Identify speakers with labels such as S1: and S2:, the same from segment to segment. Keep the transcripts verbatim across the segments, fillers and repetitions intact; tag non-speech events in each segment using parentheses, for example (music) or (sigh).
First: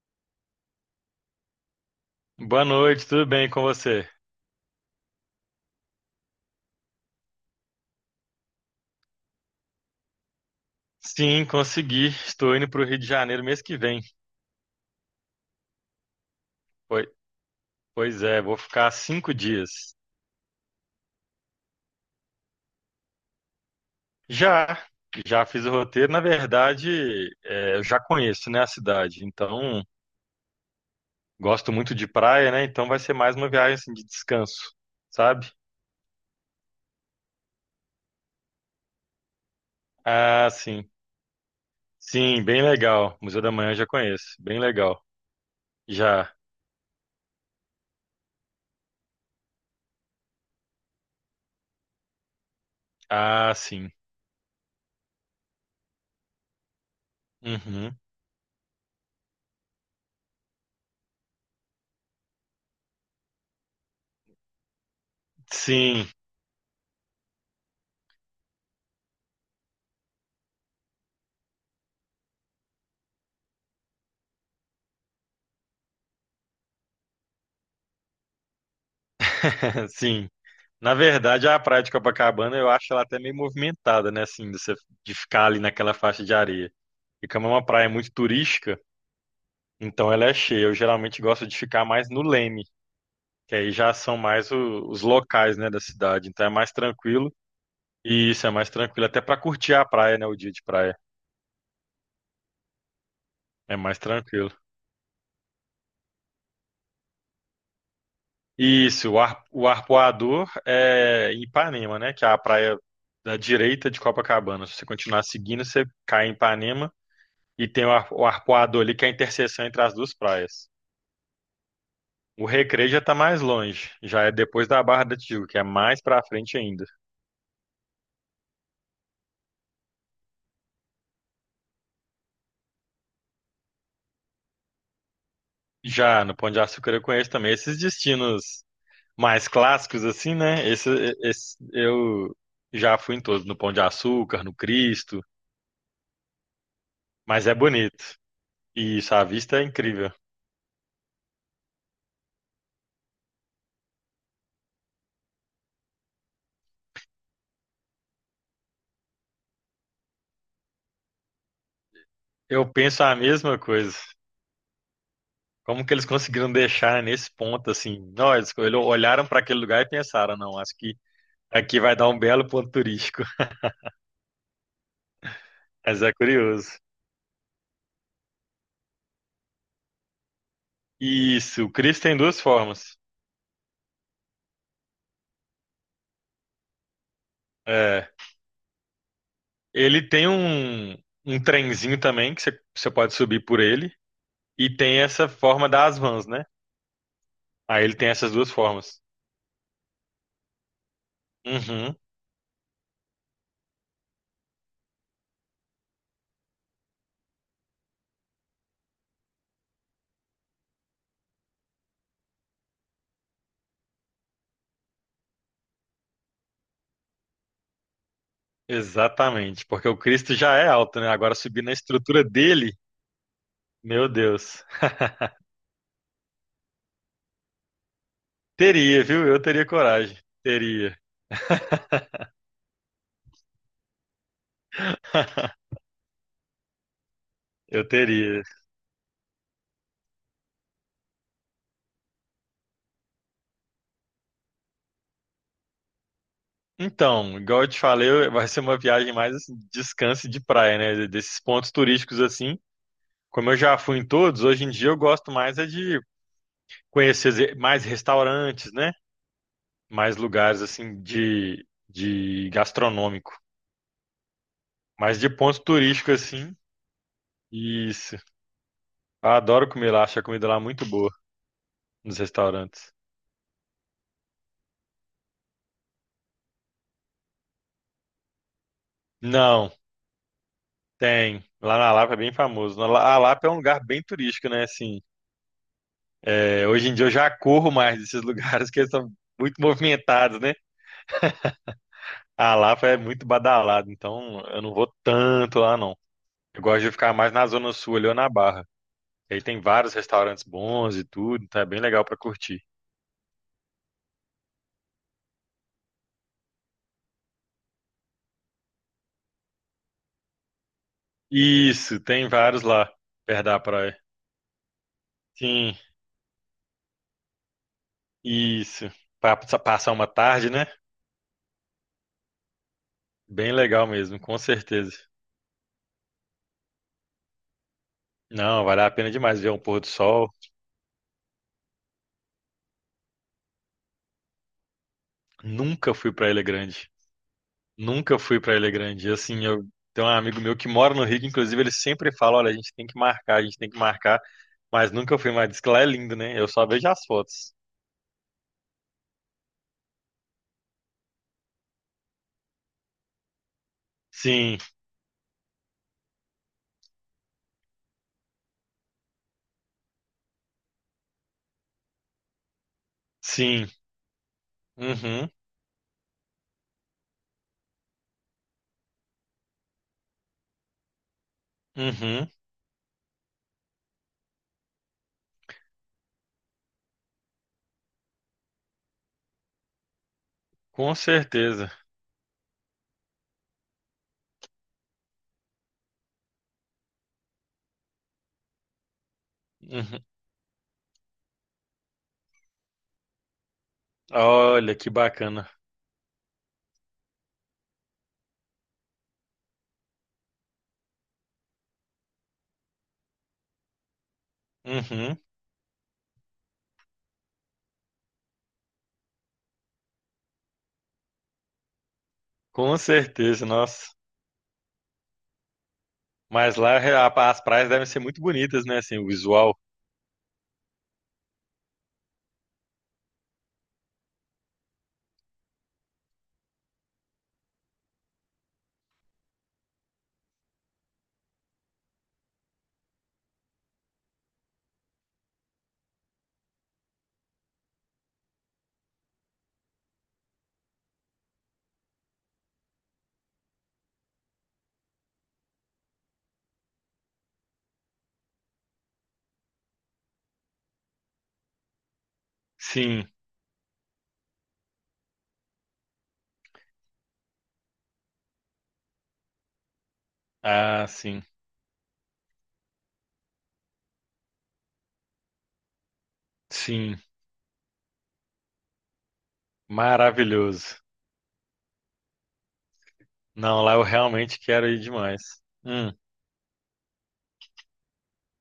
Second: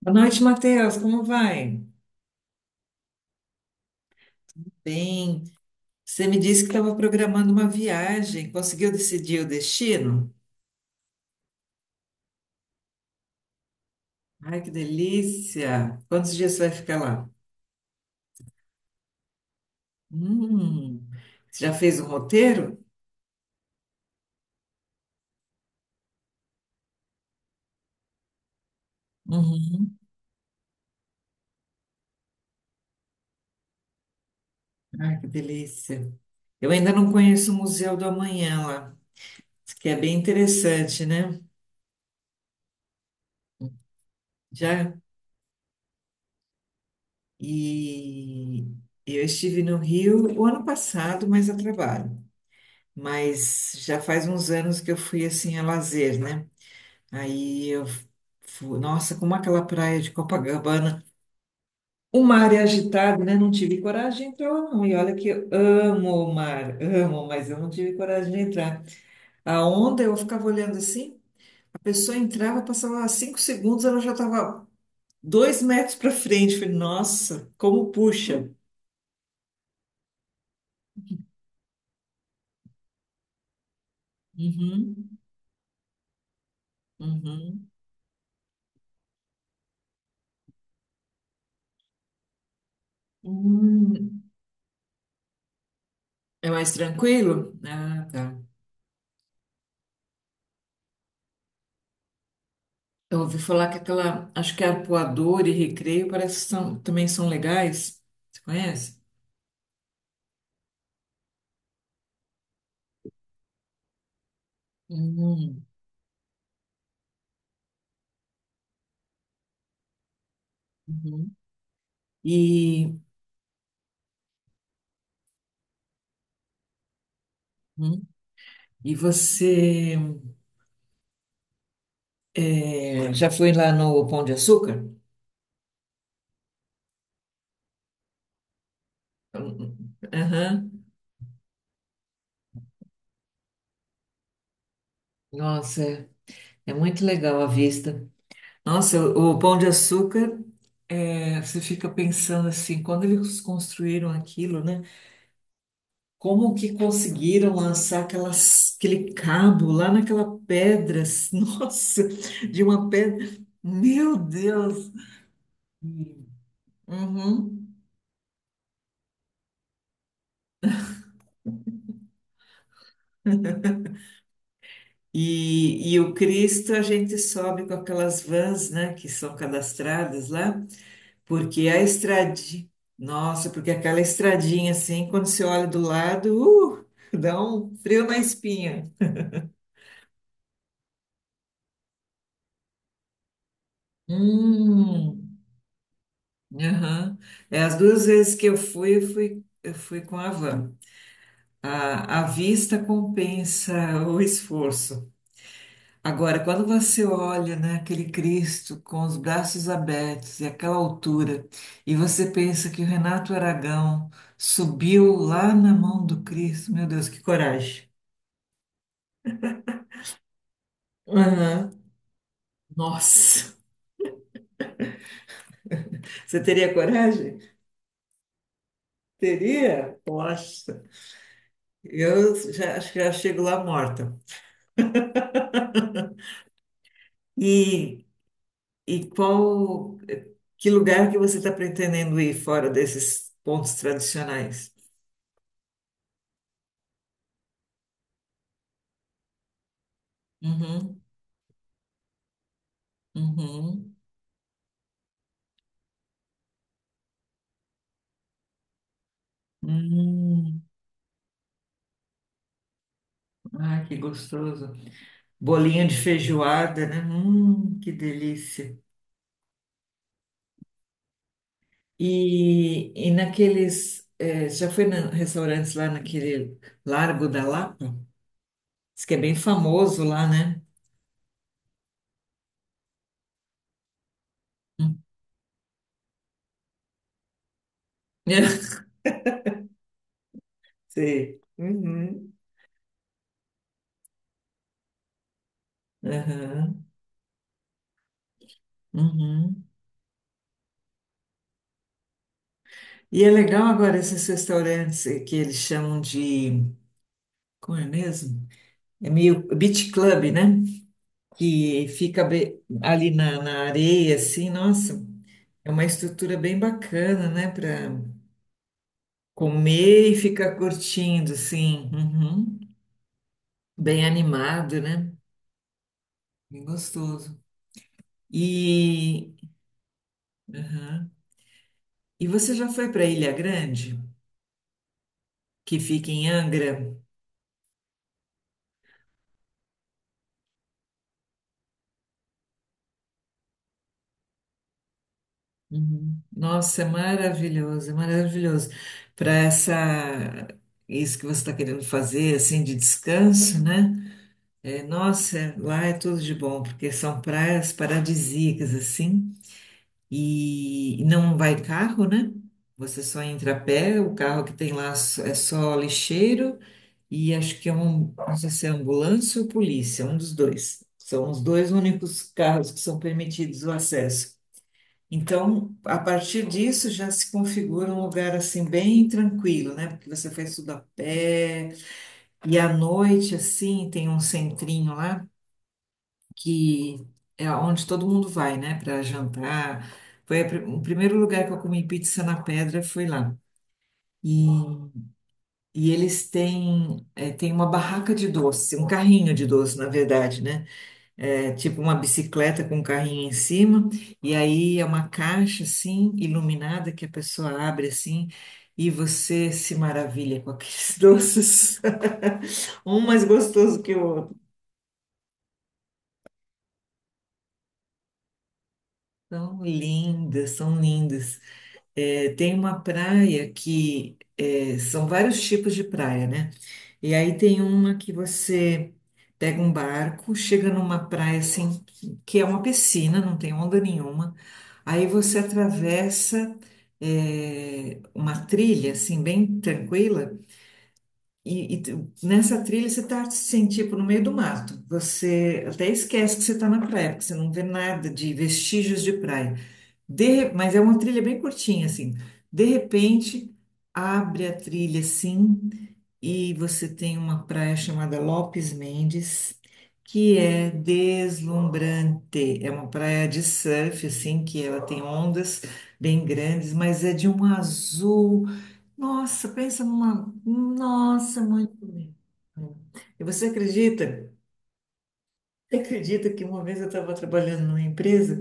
S1: Boa noite, Matheus. Como vai?
S2: Boa noite, tudo bem com você?
S1: Bem, você me disse que estava programando uma viagem. Conseguiu decidir o destino?
S2: Sim, consegui. Estou indo para o Rio de Janeiro mês que vem.
S1: Ai, que delícia! Quantos dias você vai ficar
S2: Poi-
S1: lá?
S2: Pois é, vou ficar cinco dias.
S1: Hum, você já fez o roteiro?
S2: Já, já fiz o roteiro. Na verdade, é, eu já conheço, né, a cidade. Então,
S1: Uhum.
S2: gosto muito de praia, né? Então, vai ser mais uma viagem assim, de descanso,
S1: Ai, que
S2: sabe?
S1: delícia! Eu ainda não conheço o Museu do Amanhã lá, que é bem
S2: Ah, sim.
S1: interessante, né?
S2: Sim, bem legal. Museu da Manhã eu já conheço. Bem
S1: Já?
S2: legal. Já.
S1: E eu estive no Rio o ano passado, mas a trabalho.
S2: Ah,
S1: Mas
S2: sim.
S1: já faz uns anos que eu fui assim a lazer, né? Aí eu
S2: Uhum.
S1: fui, nossa, como aquela praia de Copacabana, o mar é agitado, né? Não tive coragem de entrar lá, não. E olha que eu
S2: Sim,
S1: amo o mar, amo, mas eu não tive coragem de entrar. A onda, eu ficava olhando assim, a pessoa entrava, passava cinco segundos, ela já estava dois metros para frente. Eu falei, nossa, como puxa.
S2: (laughs) sim. Na verdade, a praia de Copacabana eu acho ela até meio movimentada, né? Assim, de, você, de
S1: Uhum,
S2: ficar ali naquela faixa de areia. E como é uma
S1: uhum.
S2: praia muito turística, então ela é cheia. Eu geralmente gosto de ficar mais no Leme, que aí já são
S1: Hum,
S2: mais o- os locais, né, da cidade. Então é
S1: é
S2: mais
S1: mais
S2: tranquilo.
S1: tranquilo? Ah,
S2: E
S1: tá.
S2: isso é mais tranquilo até para curtir a praia, né? O dia de praia
S1: Eu ouvi falar
S2: é
S1: que
S2: mais
S1: aquela,
S2: tranquilo.
S1: acho que Arpoador e Recreio parece que são, também são legais. Você conhece?
S2: Isso, o, Ar, o Arpoador é em Ipanema, né? Que é a praia da direita de Copacabana. Se você continuar seguindo,
S1: Hum,
S2: você cai em Ipanema. E tem o, ar- o Arpoador ali, que é a interseção entre as duas praias.
S1: uhum.
S2: O Recreio
S1: E,
S2: já tá mais longe, já é depois da Barra da Tijuca, que é mais pra frente ainda.
S1: uhum. E você é, já foi lá no Pão de Açúcar?
S2: Já no Pão de Açúcar eu conheço também esses destinos mais clássicos assim, né?
S1: Aham.
S2: Esse, esse- eu já fui em todos, no Pão de Açúcar, no Cristo,
S1: Nossa, é é muito legal a
S2: mas é
S1: vista.
S2: bonito.
S1: Nossa,
S2: E isso, a
S1: o o Pão
S2: vista é
S1: de
S2: incrível.
S1: Açúcar, é, você fica pensando assim, quando eles construíram aquilo, né? Como que conseguiram lançar aquelas, aquele cabo lá naquela pedra? (laughs) Nossa, de
S2: Eu
S1: uma
S2: penso a
S1: pedra.
S2: mesma coisa.
S1: Meu Deus!
S2: Como que eles conseguiram deixar nesse
S1: Uhum.
S2: ponto assim? Nós olharam para aquele lugar e pensaram, não, acho que aqui vai dar um belo ponto turístico.
S1: E, e
S2: Mas
S1: o
S2: é
S1: Cristo
S2: curioso.
S1: a gente sobe com aquelas vans, né, que são cadastradas lá,
S2: Isso,
S1: porque
S2: o
S1: a
S2: Chris tem duas
S1: estradinha,
S2: formas.
S1: nossa, porque aquela estradinha assim, quando você olha do lado, uh, dá um frio
S2: É,
S1: na espinha.
S2: ele tem um, um trenzinho também que você você pode subir por ele. E tem essa
S1: Hum,
S2: forma das vans, né?
S1: aham. É, as
S2: Aí ele
S1: duas
S2: tem essas
S1: vezes que
S2: duas
S1: eu fui,
S2: formas.
S1: eu fui, eu fui com a van.
S2: Uhum,
S1: A, a vista compensa o esforço. Agora, quando você olha, né, aquele Cristo com os braços abertos e aquela altura, e você pensa que o Renato Aragão subiu lá na mão do Cristo, meu Deus, que coragem!
S2: exatamente. Porque o Cristo já é alto, né? Agora subir na
S1: Aham.
S2: estrutura dele,
S1: Nossa.
S2: meu Deus.
S1: Você teria coragem?
S2: Teria, viu? Eu teria
S1: Teria?
S2: coragem.
S1: Poxa,
S2: Teria.
S1: eu já, acho que já chego lá morta.
S2: Eu
S1: E
S2: teria.
S1: e qual, que lugar que você está pretendendo ir fora desses pontos tradicionais?
S2: Então, igual eu te falei, eu- vai ser uma viagem mais assim, de descanso e de praia,
S1: Uhum,
S2: né? Desses pontos turísticos assim. Como eu já
S1: uhum.
S2: fui em todos, hoje em dia eu gosto mais é de conhecer ze- mais restaurantes, né? Mais lugares
S1: Hum,
S2: assim de, de gastronômico,
S1: ah, que gostoso.
S2: mas de pontos
S1: Bolinho de
S2: turísticos assim.
S1: feijoada, né? Hum, que
S2: Isso.
S1: delícia.
S2: Eu adoro comer lá, acho a comida lá muito boa nos
S1: E,
S2: restaurantes.
S1: e naqueles, eh, já foi na restaurantes lá naquele Largo da Lapa? Diz que é bem
S2: Não,
S1: famoso lá, né?
S2: tem. Lá na Lapa é bem famoso. Na La- A Lapa é um lugar bem turístico, né? Assim,
S1: Hum.
S2: é, hoje em dia eu já corro mais desses (laughs) lugares que eles
S1: (laughs)
S2: são muito movimentados, né?
S1: Sei. Uhum.
S2: A Lapa é muito badalado, então eu não vou tanto lá não. Eu gosto
S1: Aham.
S2: de ficar mais na Zona Sul ali ou na Barra. Aí tem
S1: Uhum.
S2: vários restaurantes bons e tudo, então é bem legal pra curtir.
S1: E é legal agora esses restaurantes eh, que eles chamam de, como é mesmo? É meio beach club, né? Que
S2: Isso,
S1: fica
S2: tem
S1: be-
S2: vários lá,
S1: ali na,
S2: perto da
S1: na
S2: praia.
S1: areia, assim, nossa, é
S2: Sim,
S1: uma estrutura bem bacana, né? Para
S2: isso. Pra pa- passar uma
S1: comer e
S2: tarde,
S1: ficar
S2: né?
S1: curtindo, assim, uhum.
S2: Bem legal
S1: Bem
S2: mesmo, com
S1: animado,
S2: certeza.
S1: né? Bem gostoso.
S2: Não, vale a pena
S1: E,
S2: demais ver um pôr do sol.
S1: aham. E você já foi para Ilha Grande, que
S2: Nunca
S1: fica
S2: fui
S1: em
S2: pra Ilha Grande.
S1: Angra?
S2: Nunca fui pra Ilha Grande. E, assim, eu tenho um amigo meu que mora no Rio, que, inclusive ele sempre fala, olha, a gente tem que marcar, a gente tem que marcar, mas nunca fui mais. Diz que lá é lindo,
S1: Uhum.
S2: né? Eu só
S1: Nossa, é
S2: vejo as fotos.
S1: maravilhoso, é maravilhoso. Para essa, isso que você está querendo fazer, assim, de descanso, né?
S2: Sim,
S1: É, nossa, lá é tudo de bom, porque são praias paradisíacas, assim, e não vai carro, né? Você só entra a
S2: sim.
S1: pé, o carro que tem lá só-
S2: Uhum,
S1: é só lixeiro, e acho que é um, não sei se é ambulância ou polícia, um dos dois. São os dois únicos
S2: uhum,
S1: carros que são permitidos o acesso. Então, a partir disso já se configura um lugar assim bem tranquilo, né? Porque você faz tudo a
S2: com certeza.
S1: pé e à noite assim tem um centrinho lá que é onde todo mundo vai, né? Para jantar.
S2: Uhum.
S1: Foi a pri- o primeiro lugar que eu comi pizza na pedra foi lá. E,
S2: Olha que bacana.
S1: e eles têm, é, tem uma barraca de doce, um carrinho de doce, na verdade, né? É tipo uma bicicleta com um carrinho em cima, e aí é uma
S2: Uhum,
S1: caixa assim, iluminada, que a pessoa abre assim, e você se maravilha com aqueles (laughs) doces,
S2: com
S1: um mais
S2: certeza,
S1: gostoso
S2: nossa.
S1: que o outro.
S2: Mas lá a- as praias devem ser muito bonitas, né? Assim, o visual.
S1: São lindas, são lindas. É, tem uma praia que é, são vários tipos de praia, né? E aí tem uma que você pega um barco, chega numa praia assim, que é uma piscina, não tem onda nenhuma. Aí você atravessa é, uma trilha assim, bem tranquila. E, e tu- nessa trilha você tá assim, tipo, no meio do mato. Você até esquece que você tá na praia, porque você não vê nada de vestígios de praia. De, mas é uma trilha bem curtinha, assim. De
S2: Sim,
S1: repente, abre a trilha, assim, e você tem uma praia chamada Lopes Mendes, que é
S2: ah, sim,
S1: deslumbrante. É uma praia de surf, assim, que ela tem ondas bem grandes,
S2: sim,
S1: mas é de um azul. Nossa, pensa numa.
S2: maravilhoso.
S1: Nossa, muito lindo. E você
S2: Não, lá eu
S1: acredita?
S2: realmente quero ir demais.
S1: Você
S2: Hum.
S1: acredita que uma vez eu estava trabalhando numa empresa?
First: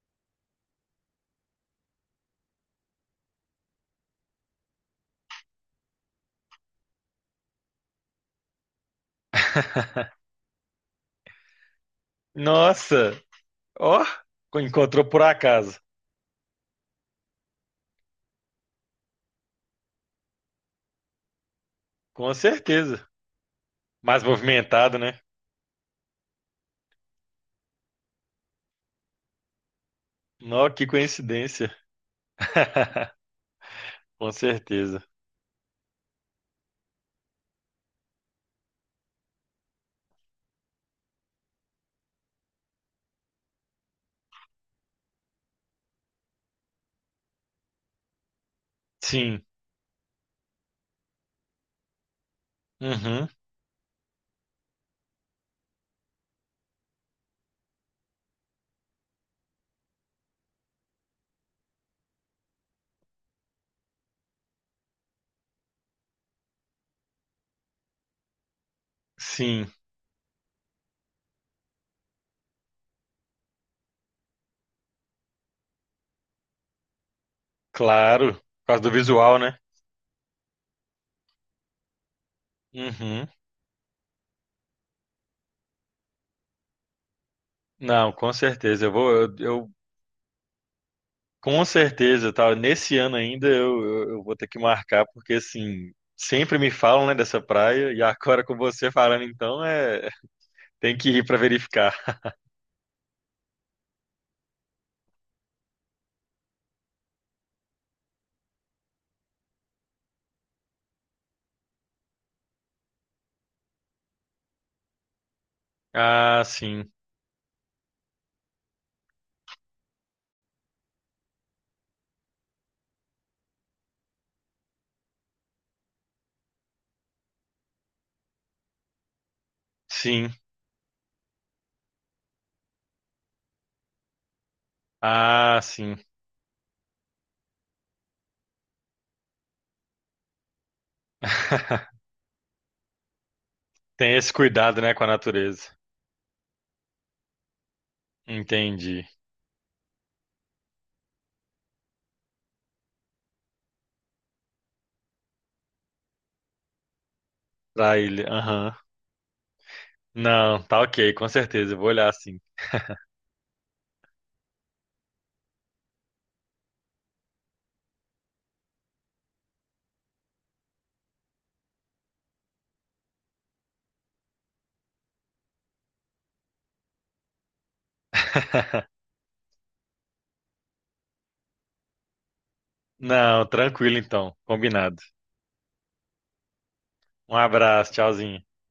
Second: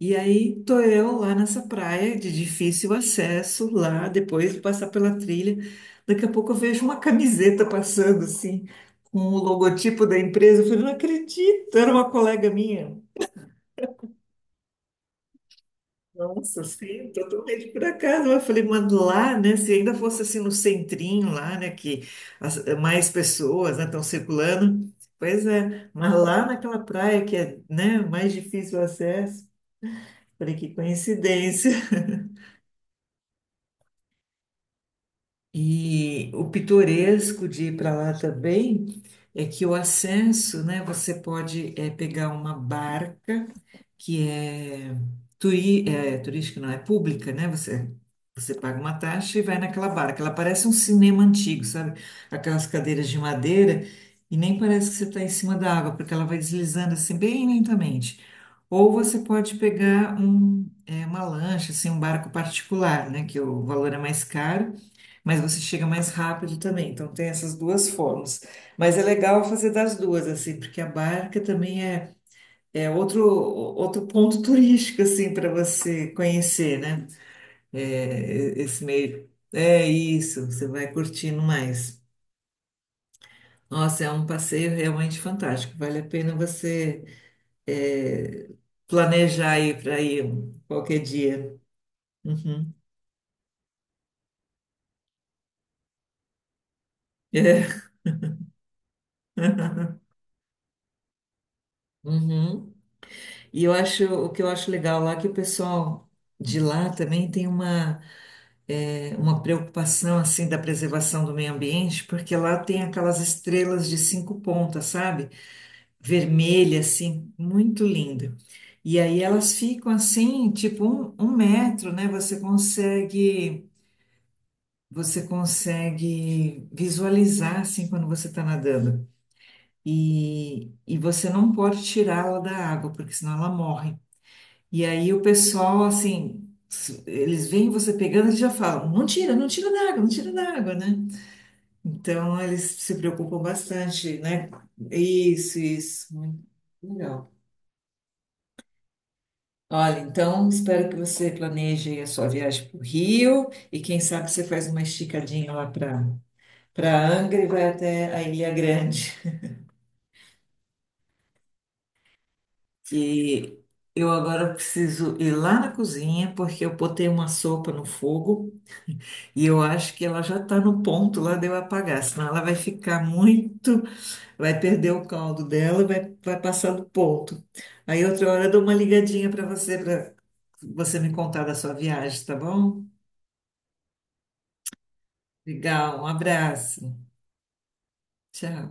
S1: E aí tô eu lá nessa praia de difícil acesso, lá depois de passar pela trilha. Daqui a pouco eu vejo uma camiseta passando assim, com o logotipo da empresa. Eu falei, não acredito, era uma colega minha.
S2: Nossa, ó, encontrou por acaso,
S1: Nossa, sim, totalmente por acaso. Eu falei, mas lá, né? Se ainda fosse assim no centrinho lá, né? Que
S2: com
S1: as-
S2: certeza.
S1: mais pessoas, né, estão
S2: Mais
S1: circulando.
S2: movimentado, né?
S1: Pois é, mas lá naquela praia que é, né, mais difícil o acesso. Falei,
S2: Nó,
S1: que
S2: que
S1: coincidência.
S2: coincidência.
S1: (laughs)
S2: (laughs) Com certeza.
S1: E o pitoresco de ir para lá também é que o ascenso, né, você pode eh, pegar uma barca que é, turi, é turística, não é pública, né? Você, você paga uma taxa e
S2: Sim,
S1: vai naquela barra, que ela parece um cinema antigo, sabe? Aquelas cadeiras de
S2: uhum,
S1: madeira, e nem parece que você está em cima da água, porque ela vai deslizando assim bem lentamente. Ou você pode pegar um, é, uma lancha, assim, um barco particular, né? Que o valor é mais caro, mas você chega mais rápido também. Então tem essas duas formas. Mas é legal
S2: sim.
S1: fazer das duas, assim, porque a barca também é é outro, outro ponto turístico, assim, para você conhecer, né?
S2: Claro,
S1: É,
S2: por
S1: esse
S2: causa do
S1: meio.
S2: visual, né?
S1: É isso, você vai curtindo mais.
S2: Uhum.
S1: Nossa, é um passeio realmente fantástico. Vale a pena você
S2: Não, com
S1: é,
S2: certeza. Eu vou, eu,
S1: planejar
S2: eu-
S1: aí para ir qualquer dia.
S2: com certeza, tá?
S1: Uhum.
S2: Nesse ano ainda eu, eu, eu vou ter que marcar, porque assim, sempre me falam, né, dessa
S1: É.
S2: praia, e agora com você falando, então, é, tem que ir para verificar.
S1: Uhum. E eu acho, o que eu acho legal lá é que o pessoal de lá também tem uma. É, uma preocupação assim da preservação do meio ambiente, porque lá tem aquelas estrelas de cinco pontas, sabe?
S2: Ah,
S1: Vermelha,
S2: sim,
S1: assim, muito linda. E aí elas ficam assim, tipo um, um metro, né? Você consegue, você consegue visualizar assim quando você está nadando.
S2: sim,
S1: E, e você não pode tirá-la da água, porque senão ela morre. E aí o
S2: ah,
S1: pessoal,
S2: sim.
S1: assim, s- eles veem você pegando e já falam, não tira, não tira da água, não tira da água, né?
S2: (laughs)
S1: Então, eles se preocupam
S2: Tem
S1: bastante,
S2: esse
S1: né?
S2: cuidado, né, com a
S1: Isso,
S2: natureza.
S1: isso. Muito legal.
S2: Entendi.
S1: Olha, então, espero que você planeje aí a sua viagem para o Rio e quem sabe você faz uma esticadinha lá para para Angra e vai
S2: Pra
S1: até a
S2: ilha,
S1: Ilha
S2: aham.
S1: Grande.
S2: Não, tá ok, com certeza, eu vou olhar sim.
S1: E eu agora preciso ir lá na cozinha porque eu botei uma sopa no fogo e eu acho que ela já está no ponto lá de eu apagar, senão ela vai ficar muito vai perder o caldo dela e vai, vai passar do ponto. Aí outra hora eu dou uma
S2: (laughs)
S1: ligadinha para você, para você me contar da sua viagem, tá bom?
S2: Não, tranquilo então, combinado.
S1: Legal, um abraço.
S2: Um abraço, tchauzinho.
S1: Tchau.